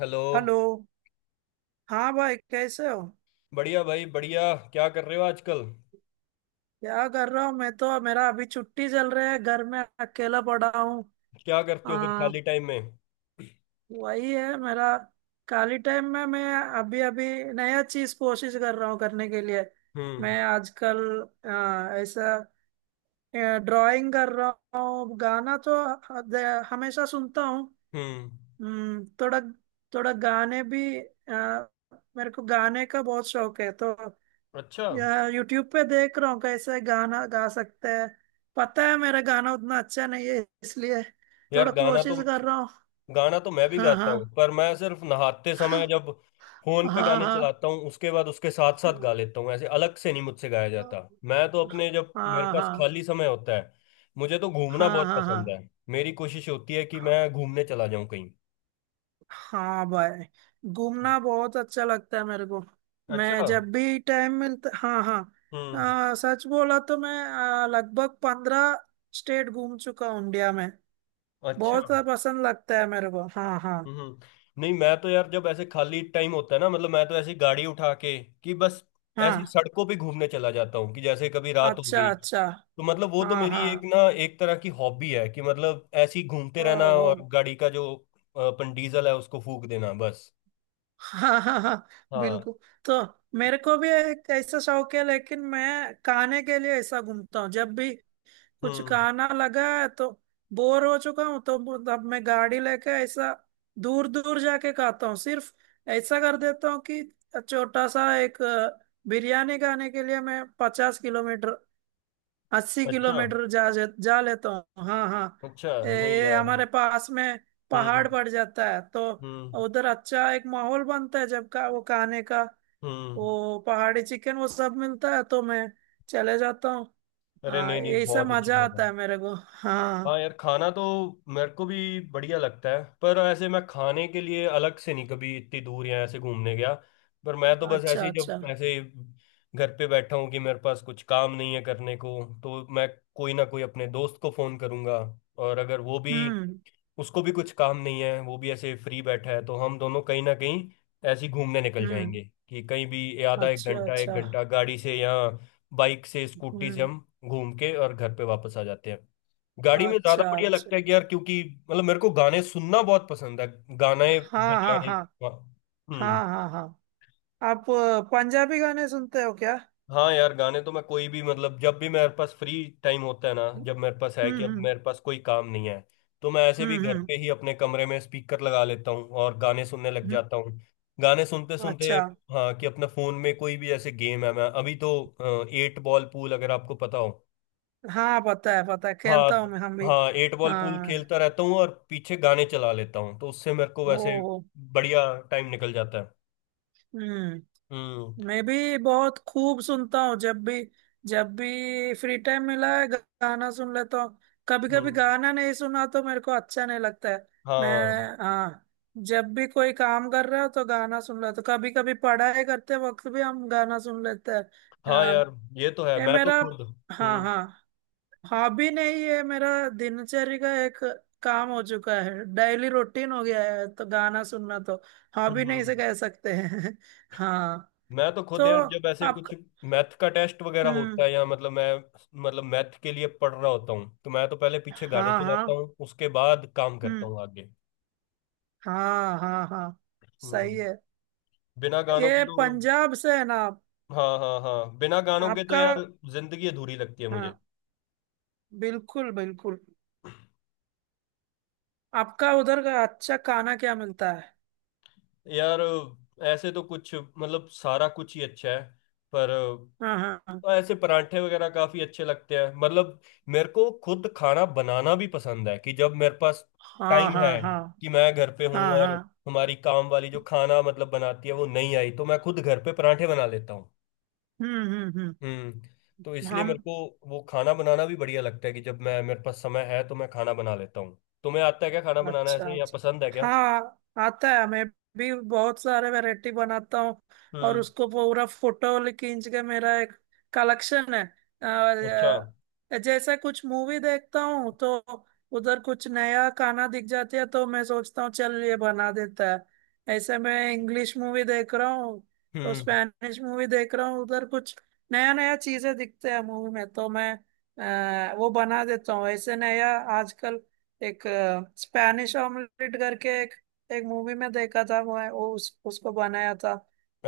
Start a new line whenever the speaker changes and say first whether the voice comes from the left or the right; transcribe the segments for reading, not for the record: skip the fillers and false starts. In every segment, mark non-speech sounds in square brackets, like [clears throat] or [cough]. left: Hello.
right: Hello. हाँ भाई, कैसे हो?
left: बढ़िया भाई बढ़िया। क्या कर रहे हो आजकल?
right: क्या कर रहा हूँ मैं, तो मेरा अभी छुट्टी चल रहा है, घर में अकेला पड़ा हूँ।
left: क्या करते हो फिर
right: आ,
left: खाली टाइम में?
right: वही है मेरा। खाली टाइम में मैं अभी अभी नया चीज कोशिश कर रहा हूँ करने के लिए।
left: हम्म।
right: मैं आजकल ऐसा ड्राइंग कर रहा हूँ। गाना तो हद- हमेशा सुनता हूँ।
left: हम्म।
right: थोड़ा थोड़ा गाने भी मेरे को गाने का बहुत शौक है तो।
left: अच्छा।
right: यार यूट्यूब पे देख रहा हूँ कैसे गाना गा सकते हैं। पता है मेरा गाना उतना अच्छा नहीं है, इसलिए थोड़ा
left: यार गाना तो।
right: कोशिश कर रहा हूँ।
left: गाना तो मैं भी
right: हाँ
left: गाता हूँ
right: हाँ।
left: पर मैं सिर्फ नहाते
right: [laughs]
left: समय जब फोन पे
right: हाँ
left: गाने
right: हाँ
left: चलाता हूँ, उसके बाद उसके साथ साथ
right: हाँ।
left: गा लेता हूँ। ऐसे अलग से नहीं मुझसे गाया जाता। मैं तो अपने जब मेरे
right: हाँ
left: पास
right: हाँ
left: खाली समय होता है, मुझे तो घूमना
right: हाँ
left: बहुत पसंद
right: हाँ।
left: है। मेरी कोशिश होती है कि मैं घूमने चला जाऊँ कहीं।
right: हाँ भाई, घूमना बहुत अच्छा लगता है मेरे को।
left: अच्छा।
right: मैं जब भी टाइम मिलता, हाँ हाँ,
left: हम्म।
right: सच बोला तो मैं लगभग 15 स्टेट घूम चुका हूँ इंडिया में।
left: अच्छा।
right: बहुत पसंद लगता है मेरे को। हाँ हाँ
left: हम्म। नहीं मैं तो यार जब ऐसे खाली टाइम होता है ना, मतलब मैं तो ऐसी गाड़ी उठा के कि बस ऐसी
right: हाँ।
left: सड़कों पे घूमने चला जाता हूँ कि जैसे कभी रात हो
right: अच्छा
left: गई,
right: अच्छा।
left: तो मतलब वो तो
right: हाँ
left: मेरी
right: हाँ।
left: एक ना एक तरह की हॉबी है कि मतलब ऐसी
right: ओ
left: घूमते रहना
right: ओ।
left: और गाड़ी का जो अपन डीजल है उसको फूक देना बस।
right: हाँ हाँ हाँ। [laughs]
left: हाँ।
right: बिल्कुल। तो मेरे को भी एक ऐसा शौक है, लेकिन मैं खाने के लिए ऐसा घूमता हूँ। जब भी कुछ
left: हम्म।
right: खाना लगा है तो, बोर हो चुका हूँ तो, अब मैं गाड़ी लेके ऐसा दूर दूर जाके खाता हूँ सिर्फ। ऐसा कर देता हूँ कि छोटा सा एक बिरयानी खाने के लिए मैं 50 किलोमीटर, अस्सी
left: अच्छा।
right: किलोमीटर जा जा जा लेता हूँ। हाँ हाँ।
left: अच्छा। नहीं
right: ये
left: यार।
right: हमारे पास में पहाड़
left: हम्म।
right: पड़ जाता है तो
left: हम्म।
right: उधर अच्छा एक माहौल बनता है जब का वो खाने का।
left: हम्म।
right: वो पहाड़ी चिकन वो सब मिलता है तो मैं चले जाता हूँ।
left: अरे
right: हाँ
left: नहीं नहीं
right: ऐसा
left: बहुत अच्छी
right: मजा
left: बात है।
right: आता है मेरे को।
left: हाँ
right: हाँ।
left: यार खाना तो मेरे को भी बढ़िया लगता है पर ऐसे मैं खाने के लिए अलग से नहीं कभी इतनी दूर या ऐसे घूमने गया। पर मैं तो बस
right: अच्छा
left: ऐसे ही
right: अच्छा।
left: जब ऐसे घर पे बैठा हूँ कि मेरे पास कुछ काम नहीं है करने को, तो मैं कोई ना कोई अपने दोस्त को फोन करूंगा। और अगर वो भी
right: हम्म
left: उसको भी कुछ काम नहीं है वो भी ऐसे फ्री बैठा है तो हम दोनों कहीं ना कहीं ऐसे ही घूमने निकल
right: हम्म।
left: जाएंगे कि कहीं भी ये आधा
right: अच्छा
left: एक
right: अच्छा।
left: घंटा गाड़ी से या बाइक से स्कूटी से
right: हम्म।
left: हम घूम के और घर पे वापस आ जाते हैं। गाड़ी में ज्यादा
right: अच्छा
left: बढ़िया
right: अच्छा।
left: लगता है कि यार क्योंकि मतलब मेरे को गाने सुनना बहुत पसंद है, गाने
right: हाँ हाँ
left: बजाने।
right: हाँ।
left: हाँ। हम्म।
right: हाँ हाँ हाँ। आप पंजाबी गाने सुनते हो क्या?
left: हाँ यार गाने तो मैं कोई भी मतलब जब भी मेरे पास फ्री टाइम होता है ना,
right: हम्म
left: जब मेरे पास है कि अब
right: हम्म।
left: मेरे पास कोई काम नहीं है, तो मैं ऐसे भी
right: हम्म
left: घर
right: हम्म।
left: पे ही अपने कमरे में स्पीकर लगा लेता हूँ और गाने सुनने लग
right: हम्म।
left: जाता हूँ। गाने सुनते सुनते
right: अच्छा।
left: हाँ कि अपना फोन में कोई भी ऐसे गेम है, मैं अभी तो एट बॉल पूल अगर आपको पता हो।
right: हाँ पता है पता है,
left: हाँ
right: खेलता हूँ मैं हम भी।
left: हाँ एट बॉल पूल
right: हाँ।
left: खेलता रहता हूँ और पीछे गाने चला लेता हूँ तो उससे मेरे को
right: हो
left: वैसे
right: हो।
left: बढ़िया टाइम निकल जाता है।
right: हम्म।
left: हम्म।
right: मैं भी बहुत खूब सुनता हूँ। जब भी, जब भी फ्री टाइम मिला है गाना सुन लेता हूँ। कभी कभी
left: हम्म।
right: गाना नहीं सुना तो मेरे को अच्छा नहीं लगता है। मैं,
left: हाँ।
right: हाँ, जब भी कोई काम कर रहा हो तो गाना सुन लेता हूँ। कभी कभी पढ़ाई करते वक्त भी हम गाना सुन लेते हैं।
left: हाँ।
right: अ,
left: यार ये तो है
right: ये
left: मैं तो
right: मेरा,
left: खुद।
right: हाँ
left: हम्म।
right: हाँ, हॉबी नहीं है मेरा। दिनचर्या का एक काम हो चुका है, डेली रूटीन हो गया है तो गाना सुनना तो हॉबी नहीं
left: हम्म।
right: से कह सकते हैं। [laughs] हाँ।
left: मैं तो
right: तो
left: खुद यार जब ऐसे
right: आप।
left: कुछ मैथ का टेस्ट वगैरह होता
right: हम्म।
left: है, या मतलब मैं मतलब मैथ के लिए पढ़ रहा होता हूँ, तो मैं तो पहले पीछे गाने
right: हाँ
left: चलाता
right: हाँ।
left: हूँ, उसके बाद काम करता
right: हम्म।
left: हूँ आगे।
right: हाँ हाँ हाँ।
left: हम्म।
right: सही है।
left: बिना गानों के
right: ये
left: तो।
right: पंजाब से है ना आप?
left: हाँ। हाँ। हाँ बिना गानों के तो
right: आपका।
left: यार जिंदगी अधूरी लगती है मुझे।
right: हाँ बिल्कुल बिल्कुल। आपका उधर का अच्छा खाना क्या मिलता है?
left: यार ऐसे तो कुछ मतलब सारा कुछ ही अच्छा है। पर
right: हाँ हाँ
left: तो ऐसे परांठे वगैरह काफी अच्छे लगते हैं मतलब। मेरे को खुद खाना बनाना भी पसंद है कि जब मेरे पास
right: हाँ
left: टाइम
right: हाँ
left: है
right: हाँ
left: कि मैं घर पे हूँ
right: हाँ हाँ
left: और
right: हाँ।
left: हमारी काम वाली जो खाना मतलब बनाती है वो नहीं आई, तो मैं खुद घर पे परांठे बना लेता हूँ।
right: हम्म।
left: हम्म। तो इसलिए मेरे
right: हम।
left: को वो खाना बनाना भी बढ़िया लगता है कि जब मैं मेरे पास समय है तो मैं खाना बना लेता हूँ। तुम्हें आता है क्या खाना बनाना
right: अच्छा
left: ऐसे, या
right: अच्छा।
left: पसंद है क्या?
right: हाँ आता है। मैं भी बहुत सारे वैरायटी बनाता हूँ। और
left: हम्म।
right: उसको पूरा फोटो खींच के मेरा एक कलेक्शन है। और,
left: अच्छा।
right: जैसे कुछ मूवी देखता हूँ तो उधर कुछ नया खाना दिख जाती है तो मैं सोचता हूँ चल ये बना देता है। ऐसे मैं इंग्लिश मूवी देख रहा हूँ तो
left: हम्म।
right: स्पेनिश मूवी देख रहा हूँ। उधर कुछ नया नया चीजें दिखते हैं मूवी में तो मैं वो बना देता हूँ ऐसे नया। आजकल एक स्पैनिश ऑमलेट करके एक एक मूवी में देखा था, वो है, वो उस, उसको बनाया था।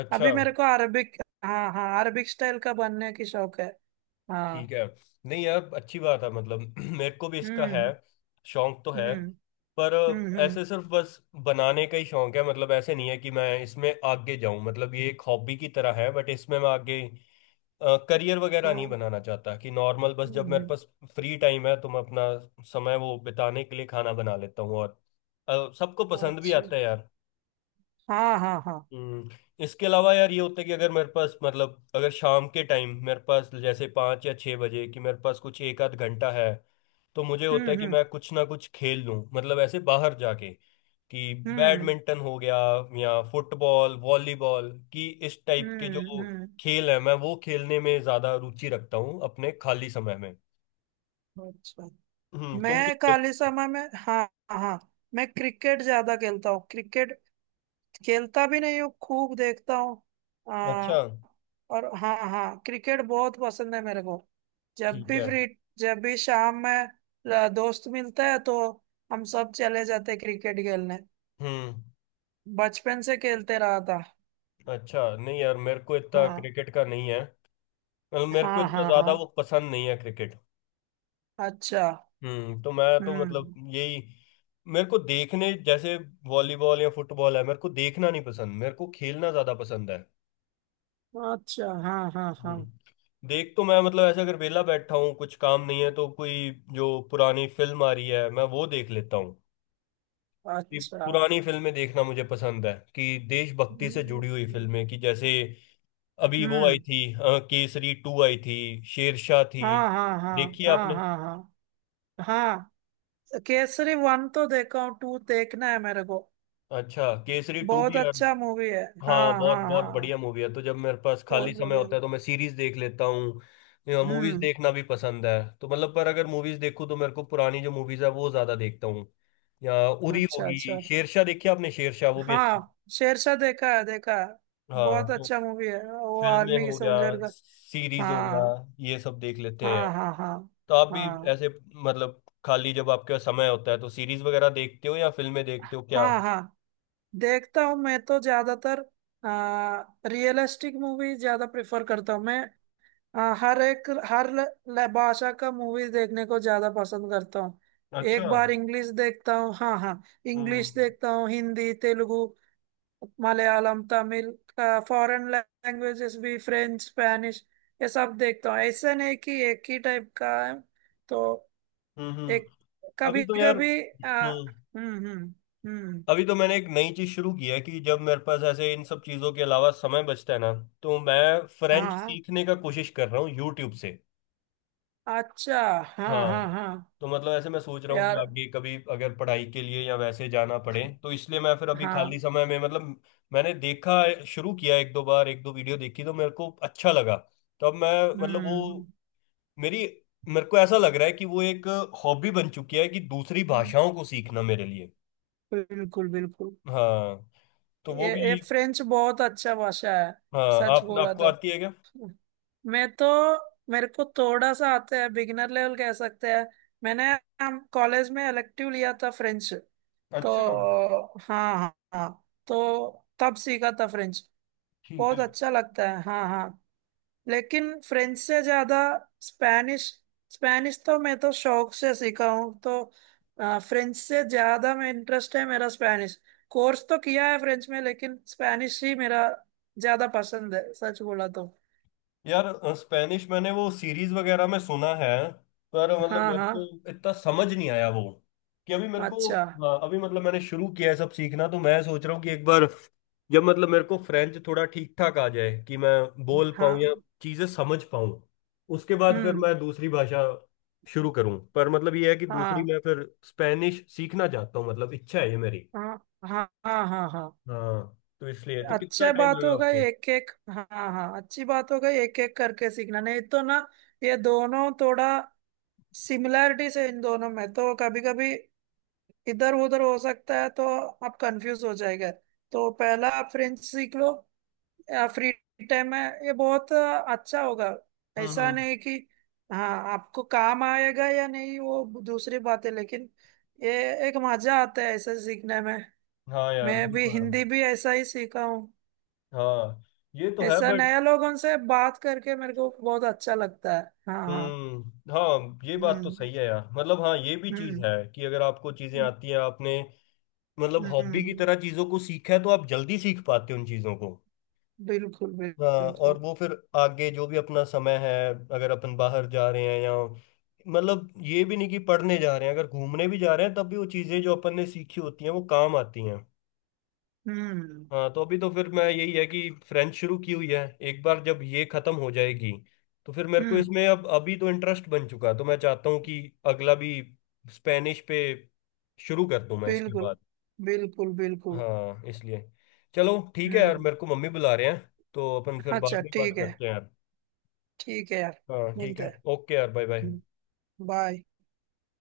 left: अच्छा।
right: अभी मेरे को अरबिक, हाँ हाँ, अरबिक स्टाइल का बनने की शौक है।
left: ठीक
right: हाँ।
left: है। नहीं यार अच्छी बात है मतलब [clears throat] मेरे को भी इसका है,
right: हम्म
left: शौक तो है।
right: हम्म
left: पर
right: हम्म।
left: ऐसे सिर्फ बस बनाने का ही शौक है, मतलब ऐसे नहीं है कि मैं इसमें आगे जाऊं, मतलब ये एक हॉबी की तरह है बट इसमें मैं आगे करियर वगैरह नहीं
right: हाँ,
left: बनाना चाहता। कि नॉर्मल बस
right: हम्म,
left: जब मेरे
right: हम्म,
left: पास फ्री टाइम है तो मैं अपना समय वो बिताने के लिए खाना बना लेता हूँ और सबको पसंद भी
right: अच्छा।
left: आता है यार।
right: हाँ हाँ हाँ।
left: हम्म। इसके अलावा यार ये होता है कि अगर मेरे पास, मतलब अगर शाम के टाइम मेरे पास जैसे 5 या 6 बजे कि मेरे पास कुछ एक आध घंटा है, तो मुझे
right: हम्म
left: होता है कि
right: हम्म
left: मैं कुछ ना कुछ खेल लूँ मतलब ऐसे बाहर जाके कि
right: हम्म
left: बैडमिंटन हो गया या फुटबॉल वॉलीबॉल कि इस टाइप के
right: हम्म।
left: जो खेल है मैं वो खेलने में ज़्यादा रुचि रखता हूँ अपने खाली समय में।
right: अच्छा।
left: तुम क्या
right: मैं
left: खेल?
right: खाली समय में, हाँ हाँ, मैं क्रिकेट ज्यादा खेलता हूँ। क्रिकेट खेलता भी नहीं हूँ, खूब देखता हूँ।
left: अच्छा।
right: और हाँ हाँ, क्रिकेट बहुत पसंद है मेरे को। जब
left: ठीक
right: भी
left: है।
right: फ्री, जब भी शाम में दोस्त मिलता है तो हम सब चले जाते क्रिकेट खेलने।
left: हम्म।
right: बचपन से खेलते रहा था।
left: अच्छा नहीं यार मेरे को इतना
right: हाँ
left: क्रिकेट का नहीं है। मेरे को
right: हाँ
left: इतना
right: हाँ
left: ज्यादा वो
right: हाँ।
left: पसंद नहीं है क्रिकेट।
right: अच्छा।
left: तो मैं तो मतलब
right: हम्म।
left: यही मेरे को देखने जैसे वॉलीबॉल या फुटबॉल है मेरे को देखना नहीं पसंद, मेरे को खेलना ज्यादा पसंद है।
right: अच्छा। हाँ हाँ हाँ।
left: देख तो मैं मतलब ऐसे अगर वेला बैठा हूँ कुछ काम नहीं है तो कोई जो पुरानी फिल्म आ रही है मैं वो देख लेता हूँ। ये
right: अच्छा।
left: पुरानी फिल्में देखना मुझे पसंद है कि देशभक्ति से
right: हम्म
left: जुड़ी हुई फिल्में कि जैसे अभी वो आई
right: हम्म,
left: थी केसरी टू आई थी, शेरशाह थी।
right: हाँ हाँ हाँ
left: देखी
right: हाँ
left: आपने?
right: हाँ हाँ हाँ। केसरी वन तो देखा हूँ, टू देखना है मेरे को।
left: अच्छा केसरी टू
right: बहुत
left: भी
right: अच्छा मूवी है।
left: हाँ
right: हाँ
left: बहुत
right: हाँ
left: बहुत बढ़िया
right: हाँ,
left: मूवी है। तो जब मेरे पास
right: बहुत
left: खाली समय
right: बढ़िया।
left: होता है तो मैं सीरीज देख लेता हूँ, मूवीज
right: हम्म।
left: देखना भी पसंद है। तो मतलब पर अगर मूवीज देखूँ तो मेरे को पुरानी जो मूवीज है वो ज्यादा देखता हूँ, या उरी
right: अच्छा
left: होगी,
right: अच्छा।
left: शेरशाह देखी आपने? शेरशाह वो भी अच्छी।
right: हाँ शेरशाह देखा है देखा है।
left: हाँ
right: बहुत
left: तो
right: अच्छा मूवी है, वो
left: फिल्में
right: आर्मी के
left: हो गया,
right: सोल्जर का।
left: सीरीज हो गया,
right: हाँ
left: ये सब देख लेते हैं।
right: हाँ हाँ हाँ।
left: तो आप भी
right: हाँ
left: ऐसे मतलब खाली जब आपके पास समय होता है तो सीरीज वगैरह देखते हो या फिल्में देखते हो क्या?
right: हाँ हाँ। देखता हूँ मैं तो ज्यादातर आ, रियलिस्टिक मूवी ज्यादा प्रेफर करता हूँ मैं। हर एक, हर भाषा का मूवी देखने को ज्यादा पसंद करता हूँ।
left: अच्छा।
right: एक बार इंग्लिश देखता हूँ, हाँ हाँ,
left: हम्म।
right: इंग्लिश देखता हूँ, हिंदी, तेलुगु, मलयालम, तमिल, फॉरेन लैंग्वेजेस भी, फ्रेंच, स्पेनिश, ये सब देखता हूँ। ऐसा नहीं कि एक ही टाइप का है। तो
left: हम्म। हम्म।
right: एक,
left: अभी
right: कभी
left: तो यार
right: कभी
left: हम्म
right: हम्म।
left: अभी तो मैंने एक नई चीज शुरू की है कि जब मेरे पास ऐसे इन सब चीजों के अलावा समय बचता है ना, तो मैं फ्रेंच
right: हाँ
left: सीखने का कोशिश कर रहा हूँ यूट्यूब से।
right: अच्छा। हाँ
left: हाँ
right: हाँ हाँ
left: तो मतलब ऐसे मैं सोच रहा हूँ कि
right: यार
left: आगे कभी अगर पढ़ाई के लिए या वैसे जाना पड़े, तो इसलिए मैं फिर अभी
right: हाँ।
left: खाली समय में मतलब मैंने देखा शुरू किया, एक दो बार एक दो वीडियो देखी तो मेरे को अच्छा लगा। तो अब मैं मतलब
right: हम्म
left: वो मेरी मेरे को ऐसा लग रहा है कि वो एक हॉबी बन चुकी है कि दूसरी
right: हम्म,
left: भाषाओं को सीखना मेरे लिए।
right: बिल्कुल बिल्कुल।
left: हाँ तो वो
right: ये
left: भी।
right: फ्रेंच बहुत अच्छा भाषा है,
left: हाँ
right: सच
left: आप
right: बोला
left: आपको
right: तो।
left: आती है क्या?
right: मैं तो मेरे को थोड़ा सा आता है, बिगिनर लेवल कह सकते हैं। मैंने हम कॉलेज में इलेक्टिव लिया था फ्रेंच तो,
left: अच्छा।
right: हाँ हाँ हाँ, तो तब सीखा था फ्रेंच।
left: ठीक है
right: बहुत अच्छा लगता है हाँ हाँ। लेकिन फ्रेंच से ज्यादा स्पेनिश। स्पेनिश तो मैं तो शौक से सीखा हूँ तो, फ्रेंच से ज्यादा में इंटरेस्ट है मेरा स्पेनिश। कोर्स तो किया है फ्रेंच में, लेकिन स्पेनिश ही मेरा ज्यादा पसंद है, सच बोला तो।
left: यार स्पेनिश मैंने वो सीरीज वगैरह में सुना है, पर मतलब
right: हाँ
left: मेरे
right: हाँ।
left: को इतना समझ नहीं आया वो कि अभी मेरे को
right: अच्छा
left: हाँ, अभी मतलब मैंने शुरू किया है सब सीखना। तो मैं सोच रहा हूँ कि एक बार जब मतलब मेरे को फ्रेंच थोड़ा ठीक ठाक आ जाए कि मैं बोल पाऊँ
right: हाँ।
left: या चीजें समझ पाऊँ, उसके बाद फिर
right: हम्म।
left: मैं दूसरी भाषा शुरू करूँ। पर मतलब ये है कि दूसरी
right: हाँ
left: मैं फिर स्पेनिश सीखना चाहता हूँ, मतलब इच्छा है ये मेरी।
right: हाँ हाँ हाँ हाँ हाँ।
left: हाँ तो इसलिए तो कितना
right: अच्छा
left: टाइम
right: बात
left: लगा
right: होगा
left: आपको?
right: एक एक, हाँ हाँ, अच्छी बात होगा एक एक करके सीखना। नहीं तो ना, ये दोनों थोड़ा सिमिलैरिटी से इन दोनों में तो कभी कभी इधर उधर हो सकता है तो आप कंफ्यूज हो जाएगा। तो पहला आप फ्रेंच सीख लो या फ्री टाइम में, ये बहुत अच्छा होगा।
left: हम्म।
right: ऐसा
left: हम्म।
right: नहीं कि हाँ, आपको काम आएगा या नहीं वो दूसरी बात है, लेकिन ये एक मजा आता है ऐसा सीखने में।
left: हाँ यार
right: मैं
left: वो
right: भी
left: तो है।
right: हिंदी भी ऐसा ही सीखा हूँ।
left: हाँ ये तो है
right: ऐसा
left: बट।
right: नया लोगों से बात करके मेरे को बहुत अच्छा लगता है। हाँ हाँ।
left: हम्म। हाँ ये बात तो
right: हम्म
left: सही है यार, मतलब हाँ ये भी चीज
right: हम्म
left: है कि अगर आपको चीजें
right: हम्म।
left: आती हैं आपने मतलब हॉबी की
right: हम्म,
left: तरह चीजों को सीखा है, तो आप जल्दी सीख पाते हो उन चीजों को।
right: बिल्कुल
left: हाँ
right: बिल्कुल।
left: और वो फिर आगे जो भी अपना समय है अगर अपन बाहर जा रहे हैं, या मतलब ये भी नहीं कि पढ़ने जा रहे हैं, अगर घूमने भी जा रहे हैं तब भी वो चीजें जो अपन ने सीखी होती हैं वो काम आती हैं।
right: हम्म
left: हाँ तो अभी तो फिर मैं यही है कि फ्रेंच शुरू की हुई है। एक बार जब ये खत्म हो जाएगी, तो फिर मेरे को
right: हम्म।
left: इसमें अब अभी तो इंटरेस्ट बन चुका है तो मैं चाहता हूँ कि अगला भी स्पेनिश पे शुरू कर दूं मैं इसके
right: बिल्कुल
left: बाद।
right: बिल्कुल बिल्कुल।
left: हाँ इसलिए। चलो ठीक है यार
right: हम्म।
left: मेरे को मम्मी बुला रहे हैं तो अपन फिर बाद
right: अच्छा
left: में बात
right: ठीक है।
left: करते हैं यार।
right: ठीक है यार।
left: हाँ ठीक
right: मिलते
left: है,
right: हैं।
left: ओके यार, बाय बाय।
right: बाय।